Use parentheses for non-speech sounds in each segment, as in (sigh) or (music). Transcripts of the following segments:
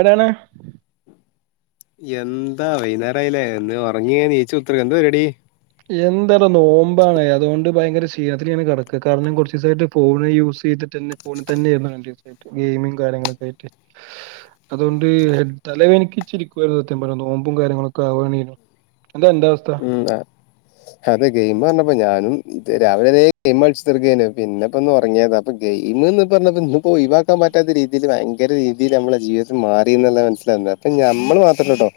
എടെണ് എന്താ വൈന്നാരായിലേ എന്ന് ഉറങ്ങി ണിച്ച് കുത്തിരിക്ക എന്താ പരിപാടി എന്താടാ നോമ്പാണ് അതോണ്ട് ഭയങ്കര ക്ഷീണത്തിലിങ്ങനെ കിടക്ക കാരണം കുറചിസായിട്ട് ഫോൺ യൂസയ്തിട്ട്ന്നെ ഫോണിൽ തന്നെയായിരുന്നു അങ്ങട് ഗെയിമും കാര്യങ്ങളൊക്ക ആയിട്ട് അതുകൊണ്ട് തലവേനിക്ക് ചിരിക്കു സത്യം പറഞ്ഞ നോമ്പും കാര്യങ്ങളൊക്കെ ആവുണു എന്ത അന്റെ അവസ്ഥ എന്താ അതെ ഗെയിം പറഞ്ഞപ്പോ ഞാനും ഇത് രാവിലരെ ഗെയിം കളിച്ചുതർക്കയ്നു പിന്നെപ്പൊ ഒന്നർങ്ങിയതാ ഇപ്പൊ ഗെയിം എന്ന് പറഞ്ഞപ്പോ ഇന്ന്പ്പോ ഒഴിവാക്കൻ പറ്റാത്ത രീതിൽ ഭയര രീതിൽ നമ്മുടെ ജീവിതം മാറി എന്ന്ള്ള മനസ്സിലാ ഇപ്പം നഞമ്മള് മാത്രല്ല ട്ടോ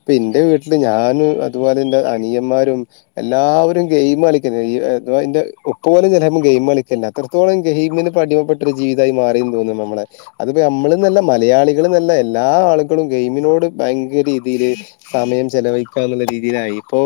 ഇപ്പന്റെ വീട്ടില് ഞാനും അതുപോലെ ഇന്റെ അനിയന്മാരും എല്ലാവരും ഗെയിം കളിക്കുന്നത് ഈന്റെ ഉപ്പ പോലും ചേലെപ്പം ഗെയിം കളിക്കില്ല അത്രത്തോളം ഗയ്മിന് പ അടിമപ്പെട്ട ഒരു ജീവിതമായി മാറിന്ന് തോന്നുന്നു നമ്മുടെ അത് പം ഞമ്മളന്നല്ല മലയാളികൾന്നല്ല എല്ലാ ആളുകളും ഗെയിമിനോട് ഭയങ്കര രീതിയില് സമയം ചെലവഴിക്കാന്നുള്ള രീതിയിലായി ഇപ്പോ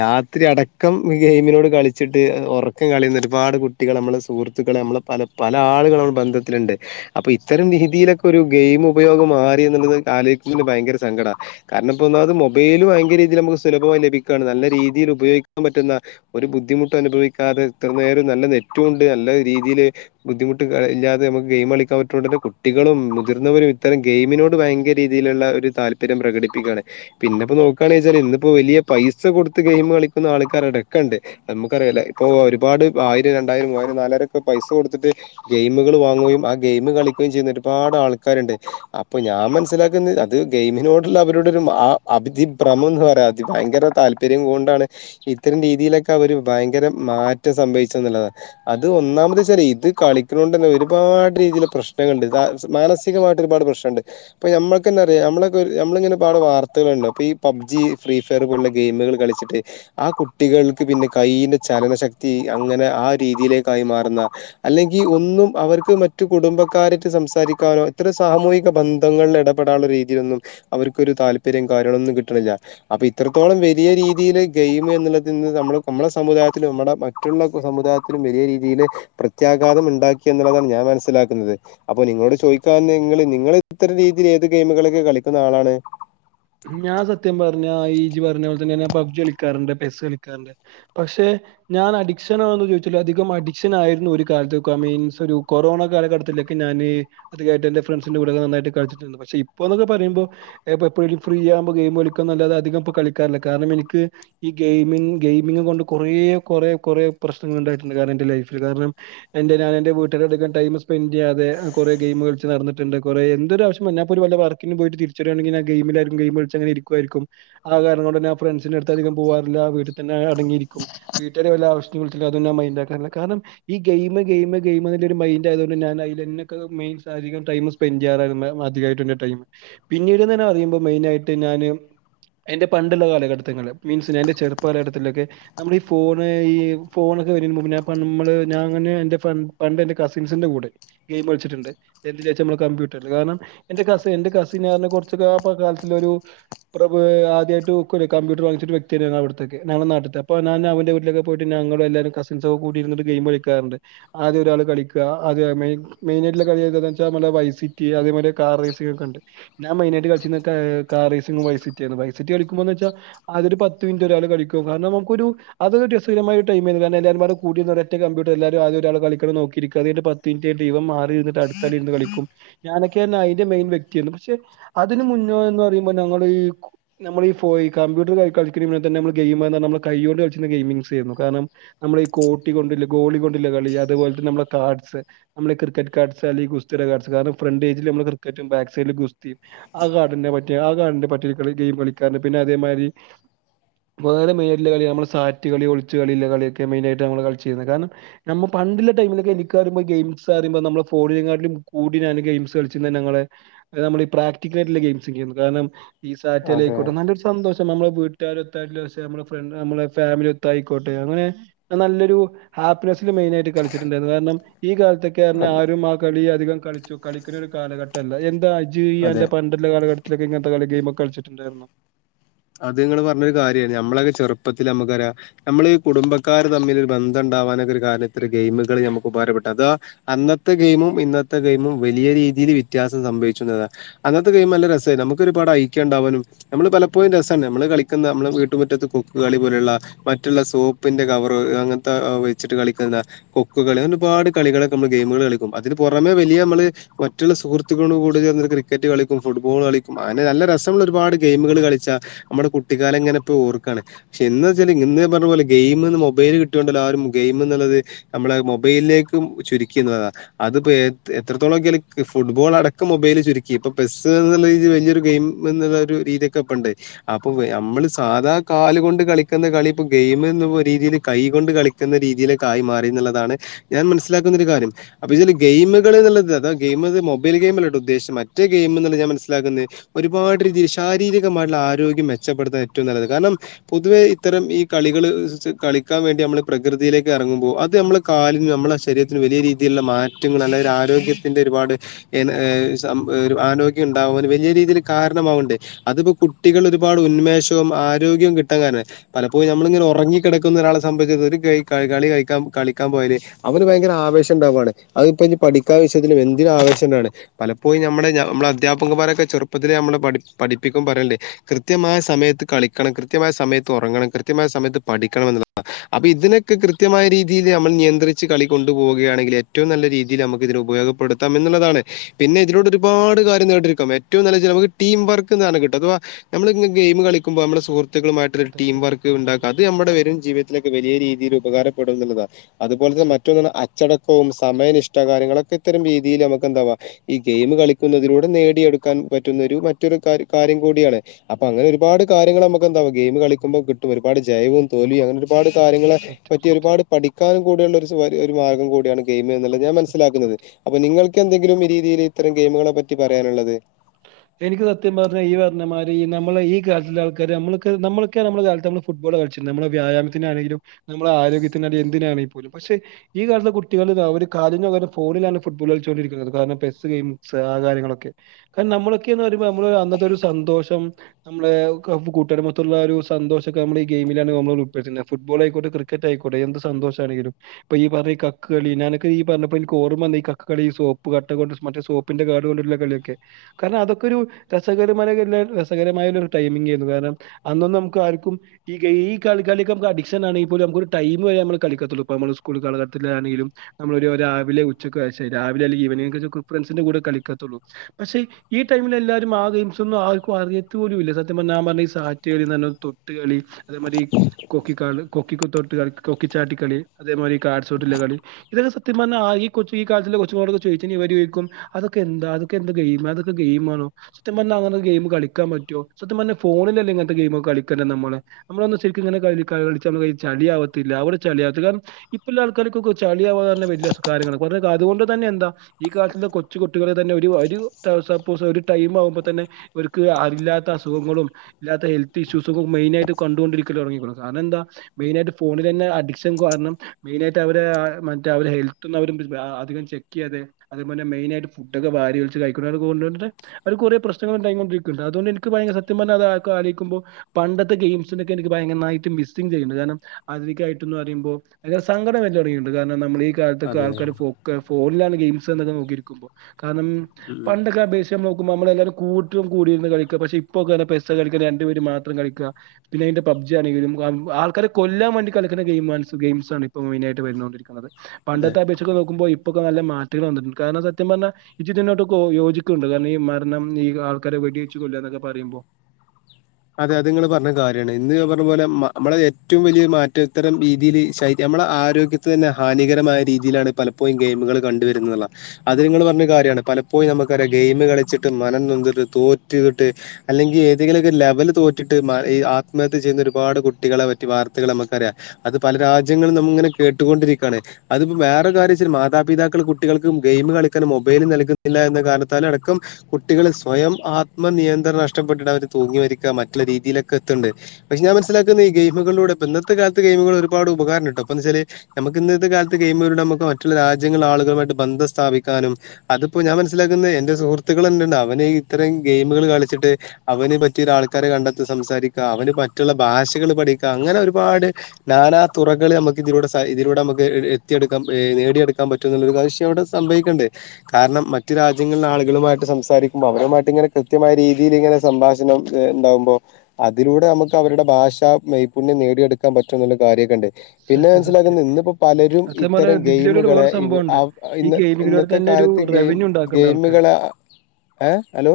രാത്രി അടക്കം ഗെയിമിനോട് കളിച്ചിട്ട് ഒറക്കം കളയുന്ന ഒരുപാട് കുട്ടികൾ നമ്മള് സുഹൃത്തുക്കൾ നമ്മളെ പല പല ആളുകള് നമ്മളെ ബന്ധത്തില്ണ്ട് അപ്പൊ ഇത്തരം രീതിയിലൊക്കെ ഒരു ഗെയിം ഉപയോഗം മാറി എന്നുള്ളത് ആലോചിക്കുമ്പ തന്നെ ഭയങ്കര സങ്കടാ കാരണം ഇപ്പോ ഒന്നാമത് മൊബൈല് ഭയങ്കര രീതിൽ നമുക്ക് സുലഭമായി ലഭിക്കാണ് നല്ല രീതിയിലുപയോഗിക്കാൻ പറ്റുന്ന ഒരു ബുദ്ധിമുട്ട് അനുഭവിക്കാതെ ഇത്ര നേരം നല്ല നെറ്റുണ്ട് നല്ല രീതിയില് ബുദ്ധിമുട്ട് ക ഇല്ലാതെ നമുക്ക് ഗെയിം കളിക്കാൻ പറ്റുടൊരു കുട്ടികളും മുതിർന്നവരും ഇത്തരം ഗെയിമിനോട് ഭയങ്കെ രീതിയിലുള്ള ഒരു താല്പര്യം പ്രകടിപ്പിക്കയാണ് പിന്നെ ഇപ്പോ നോക്കുവാണേ ജ് വരെ ഇന്നിപ്പോ വലിയ പൈസ കൊടുത്ത് ഗെയിം കളിക്കുന്ന ആൾക്കാരടക്കെണ്ട് നമുക്കറിയാല്ലേ ഇപ്പൊ ഒരുപാട് ആയിരം രണ്ടായിരം മൂവായിരം നാലായിരം ഒക്കെ പൈസ കൊടുത്തിട്ട് ഗെയിമുകൾ വാങ്ങുകയും ആ ഗെയിമ് കളിക്കുകയും ചെയ്യുന്ന ഒരുപാട് ആൾക്കാരുണ്ട് അപ്പൊ ഞാൻ മനസ്സിലാക്കുന്നിതാ അത് ഗെയിമിനോടുള്ള അവരോടൊരു ആഹ് അഭിധി ഭ്രമം എന്ന് പറയാ അതി ഭയങ്കര താല്പര്യം കൊണ്ടാണ് ഇത്തരം രീതിയിലൊക്കെ അവര് ഭയങ്കര മാറ്റം സംഭവിച്ചെന്നുള്ളതാണ് അത് ഒന്നാമത് ശരി ഇത് കളിക്കണോണ്ട് തന്നെ ഒരുപാട് രീതിയില് പ്രശ്നങ്ങളുണ്ട് ദാ സ് മാനസി മാനസികമായിട്ട് ഒരുപാട് പ്രശ്നണ്ട് ഇപ്പൊ നമ്മക്കന്നറയ നമ്മളെ നമ്മളിങ്ങനെ പാട് വാർത്തകള് കണ്ടു അപ്പോ ഈ പബ് ജി ഫ്രീ ചെറുപുള്ള ഗെയിമുകള് കളിച്ചിട്ട് ആഹ് കുട്ടികൾക്ക് പിന്നെ കൈയിന്റെ ചലനശക്തി അങ്ങനെ ആഹ് രീതിയിലേക്കായി മാറുന്ന അല്ലെങ്കി ഒന്നും അവർക്ക് മറ്റു കുടുംബക്കാരായിട്ട് സംസാരിക്കാനോ എത്ര സാമൂഹിക ബന്ധങ്ങളുടെ ഇട പെടാൻള്ള രീതിയിലൊന്നും അവർക്കൊരു താല്പര്യം കാര്യങ്ങളൊന്നും കിട്ടണില്ല അപ്പൊ ഇത്രത്തോളം വലിയ രീതിയില് ഗെയിം എന്നുള്ളതിന്ന് നമ്മള് നമ്മളെ സമുദായത്തിലും മ്മടെ മ മറ്റുള്ള സമുദായത്തിലും വലിയ രീതിയില് പ്രത്യാഘാതം ഇണ്ടാക്കി എന്നുള്ളതാണ് ഞാൻ മനസ്സിലാക്കുന്നത് അപ്പൊ നിങ്ങളോട് ചോയിക്കാ സത്യം സത്യം. നിങ്ങള് നിങ്ങള് ഇത്തരം രീതിയിൽ ഏത് ഗെയിമുകളൊക്കെ കളിക്കുന്ന ആളാണ് ഞാൻ സത്യം പറഞ്ഞ ഈ ജി പറഞ്ഞ പോലെ തന്നെ പബ്ജി കളിക്കാറുണ്ട് പെസ്സ് കളിക്കാറുണ്ട് പക്ഷെ ഞാൻ അഡിക്ഷനാണെന്ന് ചോയിച്ചില്ലെ അധികം അഡിക്ഷൻ ആയിരുന്നു ഒരു കാലത്ത് ക മീൻസ് ഒരു കൊറോണ കാലഘട്ടത്തില് ഞാന് അത് കായിട്ട് എന്റെ ഫ്രണ്ട്സിന്റെ കൂടെ നന്നായിട്ട് കളിച്ചിട്ടുണ്ട് പക്ഷെ ഇപ്പോന്നൊക്കെ പറയ്മ്പോ എപ്പപ്പഴും ഫ്രീ ആകുമ്പോ ഗെയിം കളിക്കും അല്ലാതെ അധികം പ്പൊ കളിക്കാറില്ല കാരണം എനിക്ക് ഈ ഗെയിമിംഗ് ഗെയിമിംഗ് കൊണ്ട് കൊറേ കൊറേ കൊറേ പ്രശ്നങ്ങള് ഇണ്ടായിട്ട്ണ്ട് കാരണം എന്റെ ലൈഫില് കാരണം എന്റെ ഞാനെന്റെ വീട്ടുകാരടെ എടെ ഞാൻ ടൈം സ്പെൻറ് ചെയ്യാതെ കൊറെ ഗെയിമ് കളിച്ച് നടന്നിട്ടുണ്ട് കൊറെ എന്തൊരുവശ്യന്ന് പ റഞ്ഞാ ഞാ പ്പൊരു കൊല്ലവർ ക്കിന് പോയിട്ട് തിരിച്ചുവരുവാണെങ്കിൽ ഞാൻ ഗെമിലായിരിക്കും ഗെയിമ് കളിച്ചങ്ങനെ ഇരിക്കുവായിരിക്കും ആഹ് കാരണം കൊണ്ട്ന്നെ ആഹ് ഫ്രണ്ട്സിന്റെ അടുത്ത് അധികം പോവാറില്ല വീട്ടി തന്നെ അടങ്ങിയിരിക്കും വീട്ട്കാര് വല്ല ആവശ്യത്തിനു വിളിച്ചലും അതും ഞാൻ മൈന്റാക്കാറില്ല കാരണം ഈ ഗെയിമ് ഗെയിമ് ഗെയിമ് അതിന്റെ ഒരു മൈൻഡായതുകൊണ്ട് ഞാൻ അയിലന്നെക്കെ മെയിൻസ് അധികം ടൈമ് സ് പെൻഡ് ചെയ്യാറാരുമേ അധികയിട്ടൊണ്ട് ടൈമ് പിന്നീട് തന്നെ അറിയുമ്പോ മെയിനായിട്ട് ഞാന് എൻ്റെ പണ്ടുള്ള കാലഘട്ടത്തിങ്ങള് മീൻസ് എൻ്റെ ചെറുപ്പ കാലഘട്ടത്തിലൊക്കെ നമ്മളി ഫോണ് ഈ ഫോണൊക്കെ വരും മുന്നെ പ മ്മള് ഞാങ്ങനെ എന്റെ പണ്ട് എന്റെ കസിൻസിന്റെ കൂടെ ഗെയിമ് കളിച്ചിട്ടുണ്ട് എന്ത് ചോയിച്ചാ നമ്മള് കമ്പ്യൂട്ടറില് കാരണം എന്റെ കസ് എന്റെ കസിന് പ റഞ്ഞാ കൊറച്ചൊക്കെ ആഹ് ഇപ്പ കാലത്തിലൊരു പ്രഭു ആദ്യായിട്ട് വെക്കൂലെ കമ്പ്യൂട്ടർ വാങ്ങിച്ചൊരു വ്യക്തിയാണ് ഞങ്ങളെ അവടുത്തക്കെ ഞങ്ങളെ നാട്ട്ത്തെ അപ്പോ ഞാൻ അവന്റെ വീട്ടിലൊക്കെ പോയിട്ട് ഞങ്ങളും എല്ലാരും കസിൻസോക്കെ കൂടിയിരുന്നിട്ട് ഗെയിമ് കളിക്കാറുണ്ട് ആദ്യം ഒരാൾ കളിക്ക ആദ്യം മെയിൻ മെയിനായിട്ടുള്ള കളി എതാന്നു വെച്ചാ മ്മളെ വൈസിറ്റി അതേപോലെ കാർ റേസിങ് ഒക്കെണ്ട് ഞാൻ മെയിനായിട്ട് കളിച്ചിന്നൊക്കെ കാർ റേസിങ് വൈസിറ്റിയാരുന്നു വൈസിറ്റി കളിക്കുമ്പോന്ന് വെച്ചാ അതൊരു പത്ത് മിൻറ്റ് ഒരാള് കളിക്കും കാരണം നമുക്കൊരു അതൊരു രസകരമായ ഒരു ടൈമായിരുന്നു കാരണം എല്ലാരും മാരൂടെ കൂടി ഒരു ഒറ്റ കമ്പ്യൂട്ടർ എല്ലാരും ആദ്യം ഒരാൾ കളിക്കണ നോക്കിയിരിക്കും അതു കഴിഞ്ഞിട്ട് പ തിറ്റേട്ടിവൻ മാറിയിരുന്നിട്ട് അടുത്താളിരുന്നു കളിക്കും ഞാനൊക്കെയായിരുന്നു അയിന്റെ മെയിൻ വ്യക്തിയാരുന്നു പക്ഷെ അ തിനു മുന്നോ എന്ന് പറയുമ്പോ ഞങ്ങള് ഈ കു നമ്മളീ ഫോ ഈ കമ്പ്യൂട്ടറ് കഴി കളിക്കണ ടീമിനെ തന്നെ നമ്മള് ഗെയിമ് റഞ്ഞ നമ്മള് കൈണ്ട് കളിച്ചിരുന്ന ഗെയിമിങ്ങ്സെരുന്നു കാരണം നമ്മളീ കോട്ടി കൊണ്ടില്ലെ ഗോളി കൊണ്ടില്ലെ കളി അതുപോലെ തന്നെ മ്മളെ കാഡ്സ് നമ്മളീ ക്രിക്കറ്റ് കാഡ്സ് അല്ലെ ഈ ഗുസ്തിയുടെ കാഡ്സ് കാരണം ഫ്രണ്ട് ഏജിൽ മ്മള് ക്രിക്കറ്റും ബാക്ക് സൈഡിൽ ഗുസ്തിയും ആ കാർഡിന്റെ പറ്റി ആ കാർഡിന്റെ പറ്റിയിരിക്കണ ഗെയിം കളിക്കാറ്ണ്ട് പിന്നെ അതേമാരി വെറെ മെയിനായിട്ടിള്ള കളി നമ്മളെ സാറ്റ് കളി ഒളിച്ച് കളില്ലെ കളിയൊക്കെ മെയിനായിട്ട് നമ്മള് കളിച്ചിരുന്നേ കാരണം നമ്മള് പണ്ട്ല്ല ടൈമിലൊക്കെ എനിക്കറിയുമ്പൊ ഗെയിംസ് അറിമ്പൊ നമ്മള് ഫോണിലെ ക്കാട്ട്ലും കൂടിഞാന് ഗെയിംമ്സ് കളിച്ചീന്ന ഞങ്ങള് നമ്മള് ഈ പ്രാക്ടിക്കലായിട്ട്ള്ള ഗെയിംസൊക്കെർന്നു കാരണം ഈ സാറ്റളി അതെ ആയ്കോട്ടെ നല്ല സന്തോഷം നമ്മള വീട്ടാര് ഒത്തായിട്ട്ള്ള പഷെ നമ്മളെ ഫ്രണ്ട് നമ്മളെ ഫാമിലി ഒത്തായിക്കോട്ടെ അങ്ങനെ അയ് നല്ലൊരു ഹാപ്പിനസ്സില് മെയിനാ ആയിട്ട് കളിച്ചിട്ട്ണ്ടായിരുന്നു കാരണം ഈ കാല്ത്തെ ആരും ആഹ് കളി അധികം കളിച്ച് കളിക്ക്ണ ഒരു കാലഘട്ട അല്ല എന്താ ഇജ് എ അതെ പണ്ട്ള്ള കാലഘട്ടത്തിലൊക്കെ ഇങ്ങൻത്തെകളി ഗെയിമൊക്കെ കളിച്ചിട്ട്ണ്ടായിരുന്നോ അത് ഇങ്ങള് പറഞ്ഞത് കാര്യാണ് നമ്മളൊക്ക ചെറ്പ്പത്തില് ഞമ്മക്കറിയാം നമ്മളീ ഈ കുടുംബക്കാര് തമ്മിലൊര് ബന്ധണ്ടാവാനൊക്ക ഒര് കാര്ണത്തില് ഗെയിമ്കള് നമ്മക്ക് ഉപകാരപ്പെട്ട ഇതാ അന്നത്തെ ഗെയിമും ഇന്നത്തെ ഗെയിമും വലിയ രീതിയില് വ്യത്യാസം സംഭവിച്ചു ഇന്ന്ള്ളത അന്നത്തെ ഗെയിം നല്ല രസെരുന്നു നമ്മക്ക് ഒരുപാട് അയ്ക്കുണ്ടാവാനും നമ്മള് പല ഇപ്പഴും രസ്സണ് ഞമ്മള് കളിക്ക്ന്ന ഞമ്മളെ വീട്ട്മുറ്റത്ത് കൊക്ക് കളി പോലുള്ള മറ്റുള്ള സോപ്പിന്റെ കവറ് അങ്ങൻത്തെ വെച്ച്ട്ട് കളിക്ക്ന്ന കൊക്ക് കളി അങ്ങനെ ഒരുപാട് കളിളൊക്കെ ഞമ്മള് ഗെയിമ്കള് കളിക്കും. അതിന് പൊറമെ വലിയ ഞമ്മള് മറ്റുള്ള സുഹൃത്തുക്കളോട് കൂടെ ചേർന്ന് ക്രിക്കറ്റ് കളിക്കും ഫുട്ബോള് കളിക്കും അങ്ങനെനല്ല രസള്ള ഒരുപാട് ഗെയിമ്കള് കളി ച്ച നമ്മുടെ കുട്ടിക്കാലം ഇങ്ങനെപ്പോ ഓർക്കയാണ് പക്ഷെ ഇന്ന് വെച്ചാല് ഇന്ന് പറഞ്ഞ പോലെ ഗെയിമ്ന്ന് മൊബൈല് കിട്ടോണ്ട് ആരും ഗെയിമ് ന്ന്ള്ളത് നമ്മളെ മൊബൈൽലേക്കും ചുരുക്കി എന്നത അത്പ്പോ എത് എത്രത്തോളം എൻകെലിക്ക് ഫുട്ബോള അടക്കം മൊബൈല് ചുരുക്കി ഇപ്പ പെസ്സ്ന്ന്ള്ള രീതില് വല്യൊരു ഗെയിമ് വന്ന്ള്ള ഒരു രീതിഒക്ക ഇപ്പണ്ട് അപ്പൊ ഞമ്മള് സാധാ കാല് കൊണ്ട് കളിക്ക്ന്ന കളി ഇപ്പൊ ഗെയിമ്ന്നാ രീതിയില് കൈ കൊണ്ട് കളി ക്ക്ന്ന രീതിയിലേകായി മാറി ന്ന്ള്ളതാണ് ഞാൻ മനസ്സിലാക്ക്ന്ന ഒര് കാര്യം അപൊ ഇതില് ഗെയിമ്കള് ന്ന്ള്ളത് അത ഗെയിമ് അത് മൊബൈൽ ഗെയിമല്ലട്ടൊ ഉദ്ദേശിച്ചെ മറ്റെ ഗെയിമ് ന്ന്ള്ള ഞാൻ മനസ്സിലാക്ക്ന്നെ ഒരുപാട് രീതില് ശാരീരികമായിട്ട്ള ആരോഗ്യം മെച്ചപ്പെടുത്താൻ ഏറ്റവും നല്ലത കാരണം പൊതുവെ ഇത്തരം ഈ കളികള് ഇച്ച് കളിക്കാൻ വേണ്ടി ഞമ്മള് പ്രകൃതിയിലേക്ക് എറങ്ങുമ്പൊ അത് ഞമ്മള് കാല്ന് നമ്മളെ ശരീരത്തിന് വലിയ രീതിയില്ള്ള മാറ്റങ്ങള് നല്ല ഒരു ആരോഗ്യത്തിൻ്റെ ഒരുപാട് എന്ന് ഏഹ് സം ഒരു ആരോഗ്യ ഇണ്ടാവാൻ വല്യ രീതില് കാരണമാവ്ണ്ട് അതിപൊ കു ട്ടികള് ഒരുപാട് ഉന്മേഷം ആരോഗ്യം കിട്ടാൻ കാരണം പലപ്പോഴും ഞമ്മളിങ്ങനെ ഒറങ്ങി കെടക്ക്ന്ന ഒരാളെ സംബന്ധിച്ച് ഒര് കയ് കളി കഴിക്ക കളിക്കാൻ പോയാല് അവന് ഭയങ്കര ആവേശ ഇണ്ടാവാണ് അത്പ്പ ഇനി പഠിക്ക വിഷയത്തിലും എന്തിനു ആവേശ ഇണ്ടാണ് പലപ്പോഴും ഞമ്മടെ ഞമ്മള അധ്യാപകമാരൊക്കെ ചെറുപ്പത്തില് ഞമ്മളെ പഠി പഠപ്പിക്കും പറയണ്ട് കൃത്യമായ സമയത്ത് കളിക്കണം കൃത്യമായ സമയത്ത് ഒറങ്ങണം കൃത്യമായ സമയത്ത് പഠിക്കണം എന്നാ ണ് അപ്പൊ ഇതിനൊക്കെ കൃത്യമായ രീതിയില് ഞമ്മൾ നിയന്ത്രിച്ച് കളി കൊണ്ട് പോകയാണെങ്കില് ഏ റ്റവും നല്ല രീതില് ഞമ്മക്ക് ഇതിനെ ഉപയോഗപ്പെടുത്താം എന്ന്ള്ളതാണ് പിന്നെ ഇതിനോട് ഒരുപാട് കാര്യം നേടിക്കാം ഏറ്റവും നല്ലച്ച നമുക്ക് ടിംവർക്ക്ന്നാണ് കിട്ട അഥവ ഞമ്മള് ഇങ് ഗെയിമ് കളിക്കുമ്പോ ഞമ്മളെ സുഹൃത്തുളുമായിട്ടൊര് അതെ ടീമ് അതെ വർക്ക് ഇണ്ടാക്ക ഉം അത് നമ്മടെ വരും ജീവി ത്തിലൊക്കെ വലിയ രീതില് ഉപകാരപ്പെടുന്ന്ള്ളത അത്പോലതെ സത്യം. മറ്റൊന്ന് അച്ചട കോം സമയനിഷ്ട കാര്യങ്ങളൊക്ക ഇത്തരം രീതില് ഞമക്ക് എന്താവ ഈ ഗെയിമ് കളിക്കുന്നതിലൂടെ നേടിയെടുക്കാൻ പറ്റുന്ന ഒരു മറ്റൊരു കാര്യം കൂടിയാണ് അപ്പൊ അങ്ങനെ ഒരുപാട് കാര്യങ്ങള് ഞമ്മക്കെന്തവും ഗെയിമ് കളിക്കുമ്പൊ കിട്ടും ഒരുപാട് ജയവും തോൽവി അങ്ങനൊരു ഒരുപാട് കാര്യങ്ങളെ സത്യം പറ്റി സത്യം ഒരുപാട് പഠിക്കാനും കൂടിഉള്ളൊരുസു ഒര് ഒര് മാർഗം കൂടിയാണ് ഗെയിമ്ന്ന്ള്ളത് ഉം ഞാൻ സത്യം സത്യം മനസ്സിലാക്ക്ന്നത് അപ്പൊ നിങ്ങൾക്ക് എന്തെങ്കിലും രീതിയില് ഇത്തരം ഗെയിമുകളെ പറ്റി പറയാന്ള്ളത് എനിക്ക് സത്യം പറ്ഞ്ഞ ഈ പറഞ്ഞമാരി നമ്മള് ഈ കാല്ത്തില്ള്ള ആൾക്കാര് നമ്മളൊക്കെ നമ്മളൊക്കെ നമ്മളെ കാല്ത്ത് നമ്മൾ ഫുട്ബോള് കൾച്ചീന്നു നമ്മളെ വ്യായാമത്തിനാണെങ്കിലും നമ്മളെ ആരോഗ്യത്തിനാണെ എന്തിനാണെ പോലും പക്ഷേ ഈ കാലത്തെ കുട്ടികള് അവര് കാലിന് പകരം ഫോണിലാണ് ഫുട്ബോള് കളിച്ചോണ്ടിരിക്ക്ന്നത് കാരണം റ്റെസ്സ് ഗെയിമ് സാ കാര്യങ്ങളൊക്കെ കാരണം നമ്മളൊക്കേന്ന് പറയുമ്പൊ ഞമ്മളെ അന്നത്തെ ഒര് സന്തോഷം നമ്മളെ കൊ അപ് കൂട്ടീളെ മോത്ത് എന്നാലു സന്തോഷക്കെ നമ്മള് ഈ ഗെയിമിലാണ് ഞമ്മള് ഉൾപ്പെട്ത്തീന്ന് ഫുട്ബോള് അയ്ക്കോട്ടെ ക്രി ക്രിക്കറ്റായ്ക്കോട്ടെ എന്ത് സന്തോഷാണി ഈ ഒര് ഇപ്പൊ ഇയ്യ് പറ്ഞ്ഞ കക്ക്കളി ഞാനൊക്ക ഇയ്യ് പറഞ്ഞപ്പൊ ഇനിക്ക് ഓർമ വന്നു ഈ കക്ക് കളി സോപ്പ് കട്ട കൊണ്ട് മറ്റെ സോ പ്പിന്റെ കാട് കൊണ്ട്ള്ള കളിഓക്കെ കാരണം അതൊ ക്കൊരു രസകരമാലകില്ലേ രസകരമായ ഒര് ടൈമിംഗേര്ന്നു കാരണം അന്നൊന്നും ഞമക്ക് ആര്ക്കും ഈ ഗയ്യ് ഈ കളി കളി ഒക്കെ ഇപ്പ അഡിക്ഷൻ ആണെങ്കി പോലും നമുക്ക് ഒരു ടൈം വരെ നമ്മള് കളിക്കതൊള്ളൂ ഇപ്പ നമ്മള് സ്കൂൾ കാലഘട്ടത്തില് ആണെങ്കിലും നമ്മള് ഒരു രാവിലെ ഉച്ചക്ക് ഇശേ രാവിലെ അല്ലെങ്കി ഇവനിംഗ് ഒക്കെ കൊ ഫ്രണ്ട്സിന്റെ കൂടെ കളിക്കത്തുള്ളൂ പക്ഷെ ഈ ടൈമില് എല്ലാരും ആ ഗെയിംസ് ഒന്നും ആർക്കും അറിയത്ത് പോലുഇല്ല സത്യം പറഞ്ഞ പറഞ്ഞ ഈ സാറ്റ് കളി എന്ന് പറഞ്ഞ തൊട്ട് കളി അതേമാരി കൊക്കി കാട് കൊക്കികൊ തോട്ട് കളി കൊക്കി ചാട്ടിക്കളി അതേമാരി കാട്സോട്ടിലെ കളി ഇതിൽ സത്യം പറഞ്ഞാൽ ആര് ഈ കൊച്ചി കാര്യത്തിലെ കൊച്ച് മോളോട് ഒക്കെ ചോദിച്ചു കഴിഞ്ഞാൽ ഇവര് ചോദിക്കും അത് ഒക്കെ എന്താ അത് ഒക്കെ എന്ത്‌ ഗെയിമ അത് ഇത് ഗെയിമാണോ സത്യം പറന്ന അങ്ങനെ ഗെയിം കളിക്കാൻ പറ്റുവോ സത്യം പന്ന ഫോണിലല്ലേ ഇങ്ങനത്തെ ഗെയിം കളിക്കണേ നമ്മള് നമ്മള് ഒന്ന് ശരിക്കും ഇങ്ങനെ കളിക്കായ കളിച്ചാലും അയില് ചളിയാവത്തില്ല അവര് ചളിയ അത് കാരണം ഇപ്പുള്ള ആൾക്കാര് ഒക്കെ ചളിയാവാറഞ്ഞ വെല്യ സു കാര്യങ്ങങ്ങള് കുറെക്കേ അതു കൊണ്ട് തന്നെ എന്താ ഈ കാലത് കൊച്ചു കുട്ടികള് തന്നെ ഒരു ഒരു സപ്പോസ് ഒരു ടൈം ആവുമ്പ തന്നെ ഇവറിക്ക് ആ ഇല്ലാത്ത അസുഖങ്ങളും ഇല്ലാത്ത ഹെൽത്ത് ഇഷ്യൂസുക്കും മെയിൻ ആയിട്ട് കണ്ടു കൊണ്ട് ഇരിക്കല് തൊടങ്ങിക്കണു സാധനം എന്താ മെയിന് ആയിട്ട് ഫോണിലന്നെ അഡിക്ഷൻ കാരണം മെയിന് ആയിട്ട് അവര് ആ മറ്റേ അവര് ഹെൽത്തുന്ന് അവരും അധികം ചെക്ക് ചെയ്യാതെ അതേപോലെ മെയിൻ ആയിട്ട് ഫുഡൊക്കെ വാരി വലിച്ച് കഴിക്കുന്നത് കൊണ്ടിട്ട് അവര് കൊറെ പ്രശ്നങ്ങള് ഉണ്ടായി കൊണ്ടിരിക്കണ്ട് അത് കൊണ്ട് എനിക്ക് ഭയങ്കര സത്യം പറന്ന അത് ഒക്കെ ആലയിക്കുമ്പോ പണ്ടത്തെ ഗെയിംസിന് ഒക്കെ എനിക്ക് ഭയങ്കര്നായിട്ട് മിസ്സിംഗ് ചെയ്യ്ണ്ട് കാരണം അതികായിട്ട്ന്ന് പറയുമ്പോ അയിലേറെ സങ്കടം വെര്ലൊട്‌ ങ്ങീണ്ട് കാരണം നമ്മള് ഈ ക്കാല്ത്തൊക്കെ ആൾക്കാര് ഫോക്ക് ഫോണിലാണ് ഗെയിംസ് എന്നത് നോക്കിയിരിക്കുമ്പം കാരണം പണ്ട് ഒക്കെ അപേഷ് റ്റിയം നോക്കുമ്പോ അമ്മള് എല്ലാരും കൂട്ടം കൂടിയിരിന്ന് കളിക്ക പക്ഷെ ഇപ്പൊക്കെറ്ഞ്ഞ പെസ്സൊക്കെ കളിക്കൻ രണ്ടു പേര് മാത്രം കളിക്കാ പിന്നെ അയിന്റെ പബ്ജി ആണെങ്കിലും ആൾകാരെ കൊല്ലാൻ വേണ്ടി കളിക്കണ ഗെയിംമൺസ് ഗെയിസാണ് ഇപ്പ മെയിന് ആയിട്ട് വരുന്നോണ്ടിരിക്കുന്നത് അതെ പണ്ടത്തെ അപേഷിച്ച് ഒക്കെ നോക്കുമ്പോ ഇപ്പൊക്കെ നല്ല മാറ്റങ്ങള് വന്നിണ്ട് കാരണം സത്യം പറഞ്ഞാൽ ഇജ്ജ് ഇതിനോട്ട് ക്കോ യോജിക്ക്‌ണ്ടോ കാരണം ഈ മരണം ഈ ആൾക്കാരെ വെടി വെച്ചു കൊല്ലാന്നൊക്കെ പറയുമ്പോ അതെ അത് നിങ്ങള് പറഞ്ഞഹ് കാര്യാണ് ഇന്ന് ഇ പറഞ്ഞപോലെ മ അമ്മളെ ഏറ്റവും വലിയ മാറ്റത്തരം രീതിയില് സൈ ഞമ്മളെ ആരോഗ്യത്ത് തന്നെ ഹാനികരമായ രീതിയിലാണ് പലപ്പോഴും ഗെയിമുകള് കണ്ടുവര്ന്ന് ന്ന്ള്ള അത് നിങ്ങള് പറഞ്ഞഹ് കാര്യാണ് പലപ്പോഴും നമുക്ക് അറിയാ ഗെയിം കളിച്ചിട്ട് മനം നൊന്തിട്ട് തോറ്റിട്ട് അല്ലെങ്കി ഏതെങ്കിലും ഒക്കെ ഒരു ലാ വെല് തോറ്റിട്ട് മാ ഈ ആത്മഹത്യ ചെയ്യുന്ന ഒരുപാട് കുട്ടികളെ പറ്റി വാർത്തകള് അമ്മക്കറ്യ അത് പല രാജ്യങ്ങളും നമ്മ ഇങ്ങനെ കേട്ട് കൊണ്ട് ഇരിക്കാണ് അത് ഇതിപ്പോ വേറെ ഒരു കാര്യച്ചാല് മാതാപിതാക്കള് കുട്ടികൾക്ക് ഗെയിം കളിക്കാന് മൊബൈല് നൽകുന്നില്ല എന്ന കാരണത്താല് അടക്കം കുട്ടികള് സ്വയം ആത്മനിയന്ത്രണം നഷ്ടപ്പെട്ടിട്ട് അവര് തൂങ്ങി മരിക്കാ മറ്റ്ള്ള രീതിയിലെക്കെത്ത്ണ്ട് പശ്ശെ ഞാൻ മനസിലാക്കുന്ന് ഈ ഗെയിമ്കളിലൂടെ പ്പന്നത്തെ കാലത്ത് ഗെയിമുകൾ ഒരുപാട് ഉപകാരം ണ്ട്ട്ടോ അഹ് പ്പൊ ന്താച്ചാല് നമുക്ക് ഇന്ന് ത്തെ കാലത്ത് ഗെയിമില് (unintelligible) നമുക്ക് മറ്റുള്ള രാജ്യങ്ങളിലെ ആളുകളുമായിട്ട് ബന്ധം സ്ഥാപിക്കാനും അതിപ്പോ ഞാൻ മനസ്സിലാക്കുന്നേ എന്റെ സുഹൃത്തുക്കളെന്നെണ്ട് അവന് ഇത്തരം ഗെയിമുകള് കളിച്ചിട്ട് അവന് പറ്റ റ്റ്യൊരു ആൾക്കാരെ കണ്ടെത്തി സംസാരിക്ക അവന് മറ്റുള്ള ഭാഷകള് പഠിക്ക അങ്ങനെ ഒരുപാട് നാനാ തുറകള് അമ്മക്ക് ഇതിലൂടെ സ ഇതിലൂടെ അമ്മക്ക് ഏ എത്തി എടുക്കാം നേടി എടുക്കാൻ പറ്റ റ്റുന്ന്ള്ള ഒരു കാ (unintelligible) ശ്യം അവ്ടെ സംഭവിക്ക്‌ണ്ട് കാരണം മറ്റ് രാജ്യങ്ങളിലെ ആളുകളുമായിട്ട് സംസാരിക്കുമ്പോ അവരുമായിട്ട് ഇങ്ങനെ കൃത്യമായ രീതിയിൽ ഇങ്ങനെ സംഭാഷ ജ്നംഏഹ് ഇണ്ടാവുമ്പോ അതിലൂടെ അമ്മക്ക് അവരുടെ ഭാഷ നൈപുണ്യം നേടിയെടുക്കാൻ പറ്റും എന്നുള്ള കാര്യക്കെണ്ട് പിന്നെ സത്യം ഞന് സത്യം സ്സിലാക്കുന്നു ഇന്നിപ്പോ പലരും അത് ഞാൻ പറഞ്ഞ ഇത്തരം ഇതിലൂടെ ഗെയിമുകളെ വേറെ ഇവ് സംഭവമുണ്ട് അവ് ഈ ഇന്നത് ഇന്നത് ഗെയിമിങ്ങിലൂടെ ത്തെ തന്നെ ഒരു കാലത്ത് ഗെയിം റവന്യൂ ഉണ്ടാക്കേണ്ട ആൾക്കാർ ഗെയിമ്കളെ ഏ ഹലോ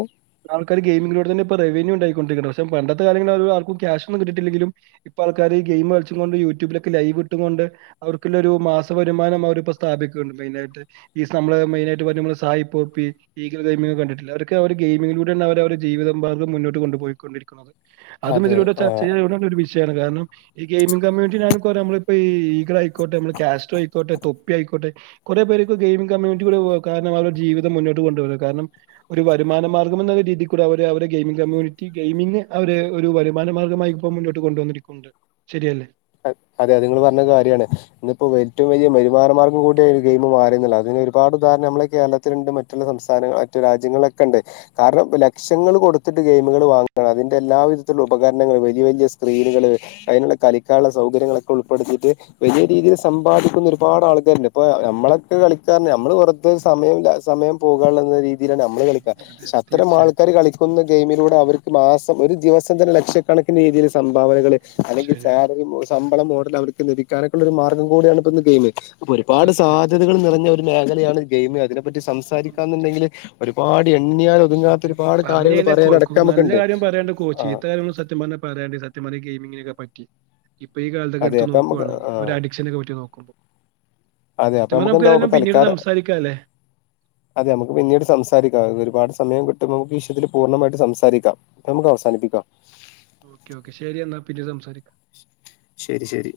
ആൾക്കാര് ഗെയിമിങ്ങിലൂടെ തന്നെ ഇപ്പോ റവന്യൂ ഉണ്ടാക്കി കൊണ്ട് ഇരിക്ക്‌ണ്ട് പക്ഷേ പണ്ടത്തെ കാലങ്ങളിലെ ഒള്ള ആർക്കും ക്യാഷ് ഒന്നും കിട്ടിയിട്ട് ഇല്ലെങ്കിലും ഇപ്പ ആൾക്കാര് ഈ ഗെയിം കൾച്ചുംകൊണ്ട് യൂട്യൂബിലൊ ക്ക് ലൈവ് ഇട്ട്ങ്ങൊണ്ട് അവർക്ക് ഒള്ള ഒരു മാസ വരുമാനമവര് പ്പൊ സ്ഥാപിക്ക്‌ണ്ട് മെയിന് ആായിട്ട് ഈസ് നമ്മള് മെയിന് ആയിട്ട് പറയുമ്പോ നമ്മള് സായിപ്പോപ്പി ഈഗള് ഗെയിമിനെകെ കണ്ടിട്ടില്ലെ അവരൊക്കെ ആ ഒരു ഗെയിമിങ്ങിലൂടെണ് അവര് അവരുടെ ജീവിത മാർഗം മുന്നോട്ട് കൊണ്ടു പോയി കൊണ്ട് ഇരിക്കുന്നത് അതും അതെ ഇതിലൂടെ ആ ചർച്ച ചെയ്യണ (unintelligible) ഒരു വിഷയാണ് കാരണം ഈ ഗെയിമിംഗ് കമ്മ്യൂണിറ്റി ഞാനും ഇപ്പ നമ്മള് ഇപ്പ ഈഗള് ആയിക്കോട്ടെ നമ്മള് കാസ്ട്രോ ആയിക്കോട്ടേ തൊപ്പി ആയിക്കോട്ടെ കുറെ പേർ ഇപ്പൊ ഗെയിമിങ് കമ്മ്യൂണിറ്റികൂടെ പോ കാരണം അവരുടെ ജീവിതം മുന്നോട്ട് കൊണ്ടുപോകാൻ കാരണം ഒരു വരുമാന മാർഗം എന്ന രീതികൂടെ അവര് അവരുടെ ഗെയിം കമ്മൂണിറ്റി ഗെയിമിംഗ് അവര് ഒരു വരുമാനമാർഗമായി ഇപ്പൊ മുന്നോട്ട് കൊണ്ട് വന്നിരിക്കുന്നുണ്ട് ശരിയല്ലേ അ അതെ നിങ്ങൾ പറഞ്ഞത് കാര്യാണ് ഇന്നിപ്പോ ഏറ്റവും വലിയ വരുമാന മാർഗ്ഗംകൂടിയായി ഈ ഒര് ഗെയിം മാറി എന്നുള്ളതാണ് അതിന് ഒരുപാട് ദാഹരണം നമ്മെ ഈ കേരളത്തി ത്തില് ണ്ട് മറ്റുള്ള സംസ്ഥാനങ്ങൾ മറ്റു രാജ്യങ്ങളിലൊക്കെണ്ടേയ് കാരണം ലക്ഷങ്ങൾ കൊടുത്തിട്ട് ഗെയിമുകൾ വാങ്ങാണ് അതിന്റെ എല്ലാവിധത്തിലുള്ള ഉപകരണങ്ങള് വലിയ വലിയ സ്ക്രീനുകള് അയ്ന്ള്ള കളിക്കാൻ ള്ളെ സൗകര്യങ്ങളൊക്കെ ഉൾപ്പെടുത്തിയിട്ട് വലിയ രീതിയിൽ സമ്പാദിക്കുന്ന ഒരുപാട് ആൾക്കാരുണ്ട് ഇപ്പ നമ്മളൊക്കെ കളിക്കാന്ന് പറഞ്ഞാൽ നമ്മള് വെർ തെ സമയം സമയം പോകാനുള്ളന്നെ രീതിയിലാണ് നമ്മള് ഉം, കളിക്കാ അതെ പക്ഷെ അതെ അത്തരം തീർച്ചയായും ആൾക്കാര് കളി ക്കുന്ന ഗെയിമിലൂടെ അവർക്ക് മാസം ഒരു ദിവസം തന്നെ ലക്ഷക്കണക്കിന് രീതിയിൽ സംഭാവനകള് ഉം, അല്ലെങ്കിൽ ശരി അത (unintelligible) ശമ്പളം മോഡല് അവര്ക്ക് ലഭിക്കാനൊക്കെള്ള ഒരു മാർഗം കൂടിയാണ് ഇപ്പൊ ഗെയിം ഒരുപാട് സത്യം സാധ്യതകൾ നിറഞ്ഞ ഒരു മേഖലയാണ് ഗെയിം അതിനെപ്പറ്റി ഉം, സംസാരിക്കാന്നുണ്ടെങ്കില് ഒരുപാട് എണ്ണിയാൽ ഒതുങ്ങാത്ത സത്യം ഒരുപാട് പറഞ്ഞു കാര്യങ്ങൾ കഴിഞ്ഞാൽ പറയാൻ അടക്കം നല്ല നമുക്കുണ്ട് ആഹ് പറെണ്ടെ സ (unintelligible) ത്യം പറഞ്ഞ ഈ ഗെയിമിങ്ങിനൊക്കെ പറ്റി ഇപ്പൊ ഈ കാലത്ത് ഒക്കെ അതെ ഇട്‌ത്ത് അപ്പൊ നമുക്ക് നോക്കുവാണെങ്കിൽ ആ അവര് അഡിക്ഷനെക്കെ പറ്റി നോക്കുമ്പോ അതെ സത്യ അപ്പൊ പറഞ്ഞാൽ നമുക്ക് എന്താ ഏതായാലും ഇപ്പൊ പിന്നീട് തൽക്കാലം സംസാരിക്കാല്ലേ അതെ നമുക്ക് പിന്നീട് സംസാരിക്കാം ഒരുപാട് സമയം കിട്ടുമ്പോൾ നമുക്ക് ഈവിഷയത്തിൽ പൂർണ്ണമായിട്ട് സംസാരിക്കാം നമുക്ക് അവസാനിപ്പിക്കാം ഓക്കെ ഓക്കെ ശരി എന്നാൽ പിന്നെ സംസാരിക്കാം ശരി ശരി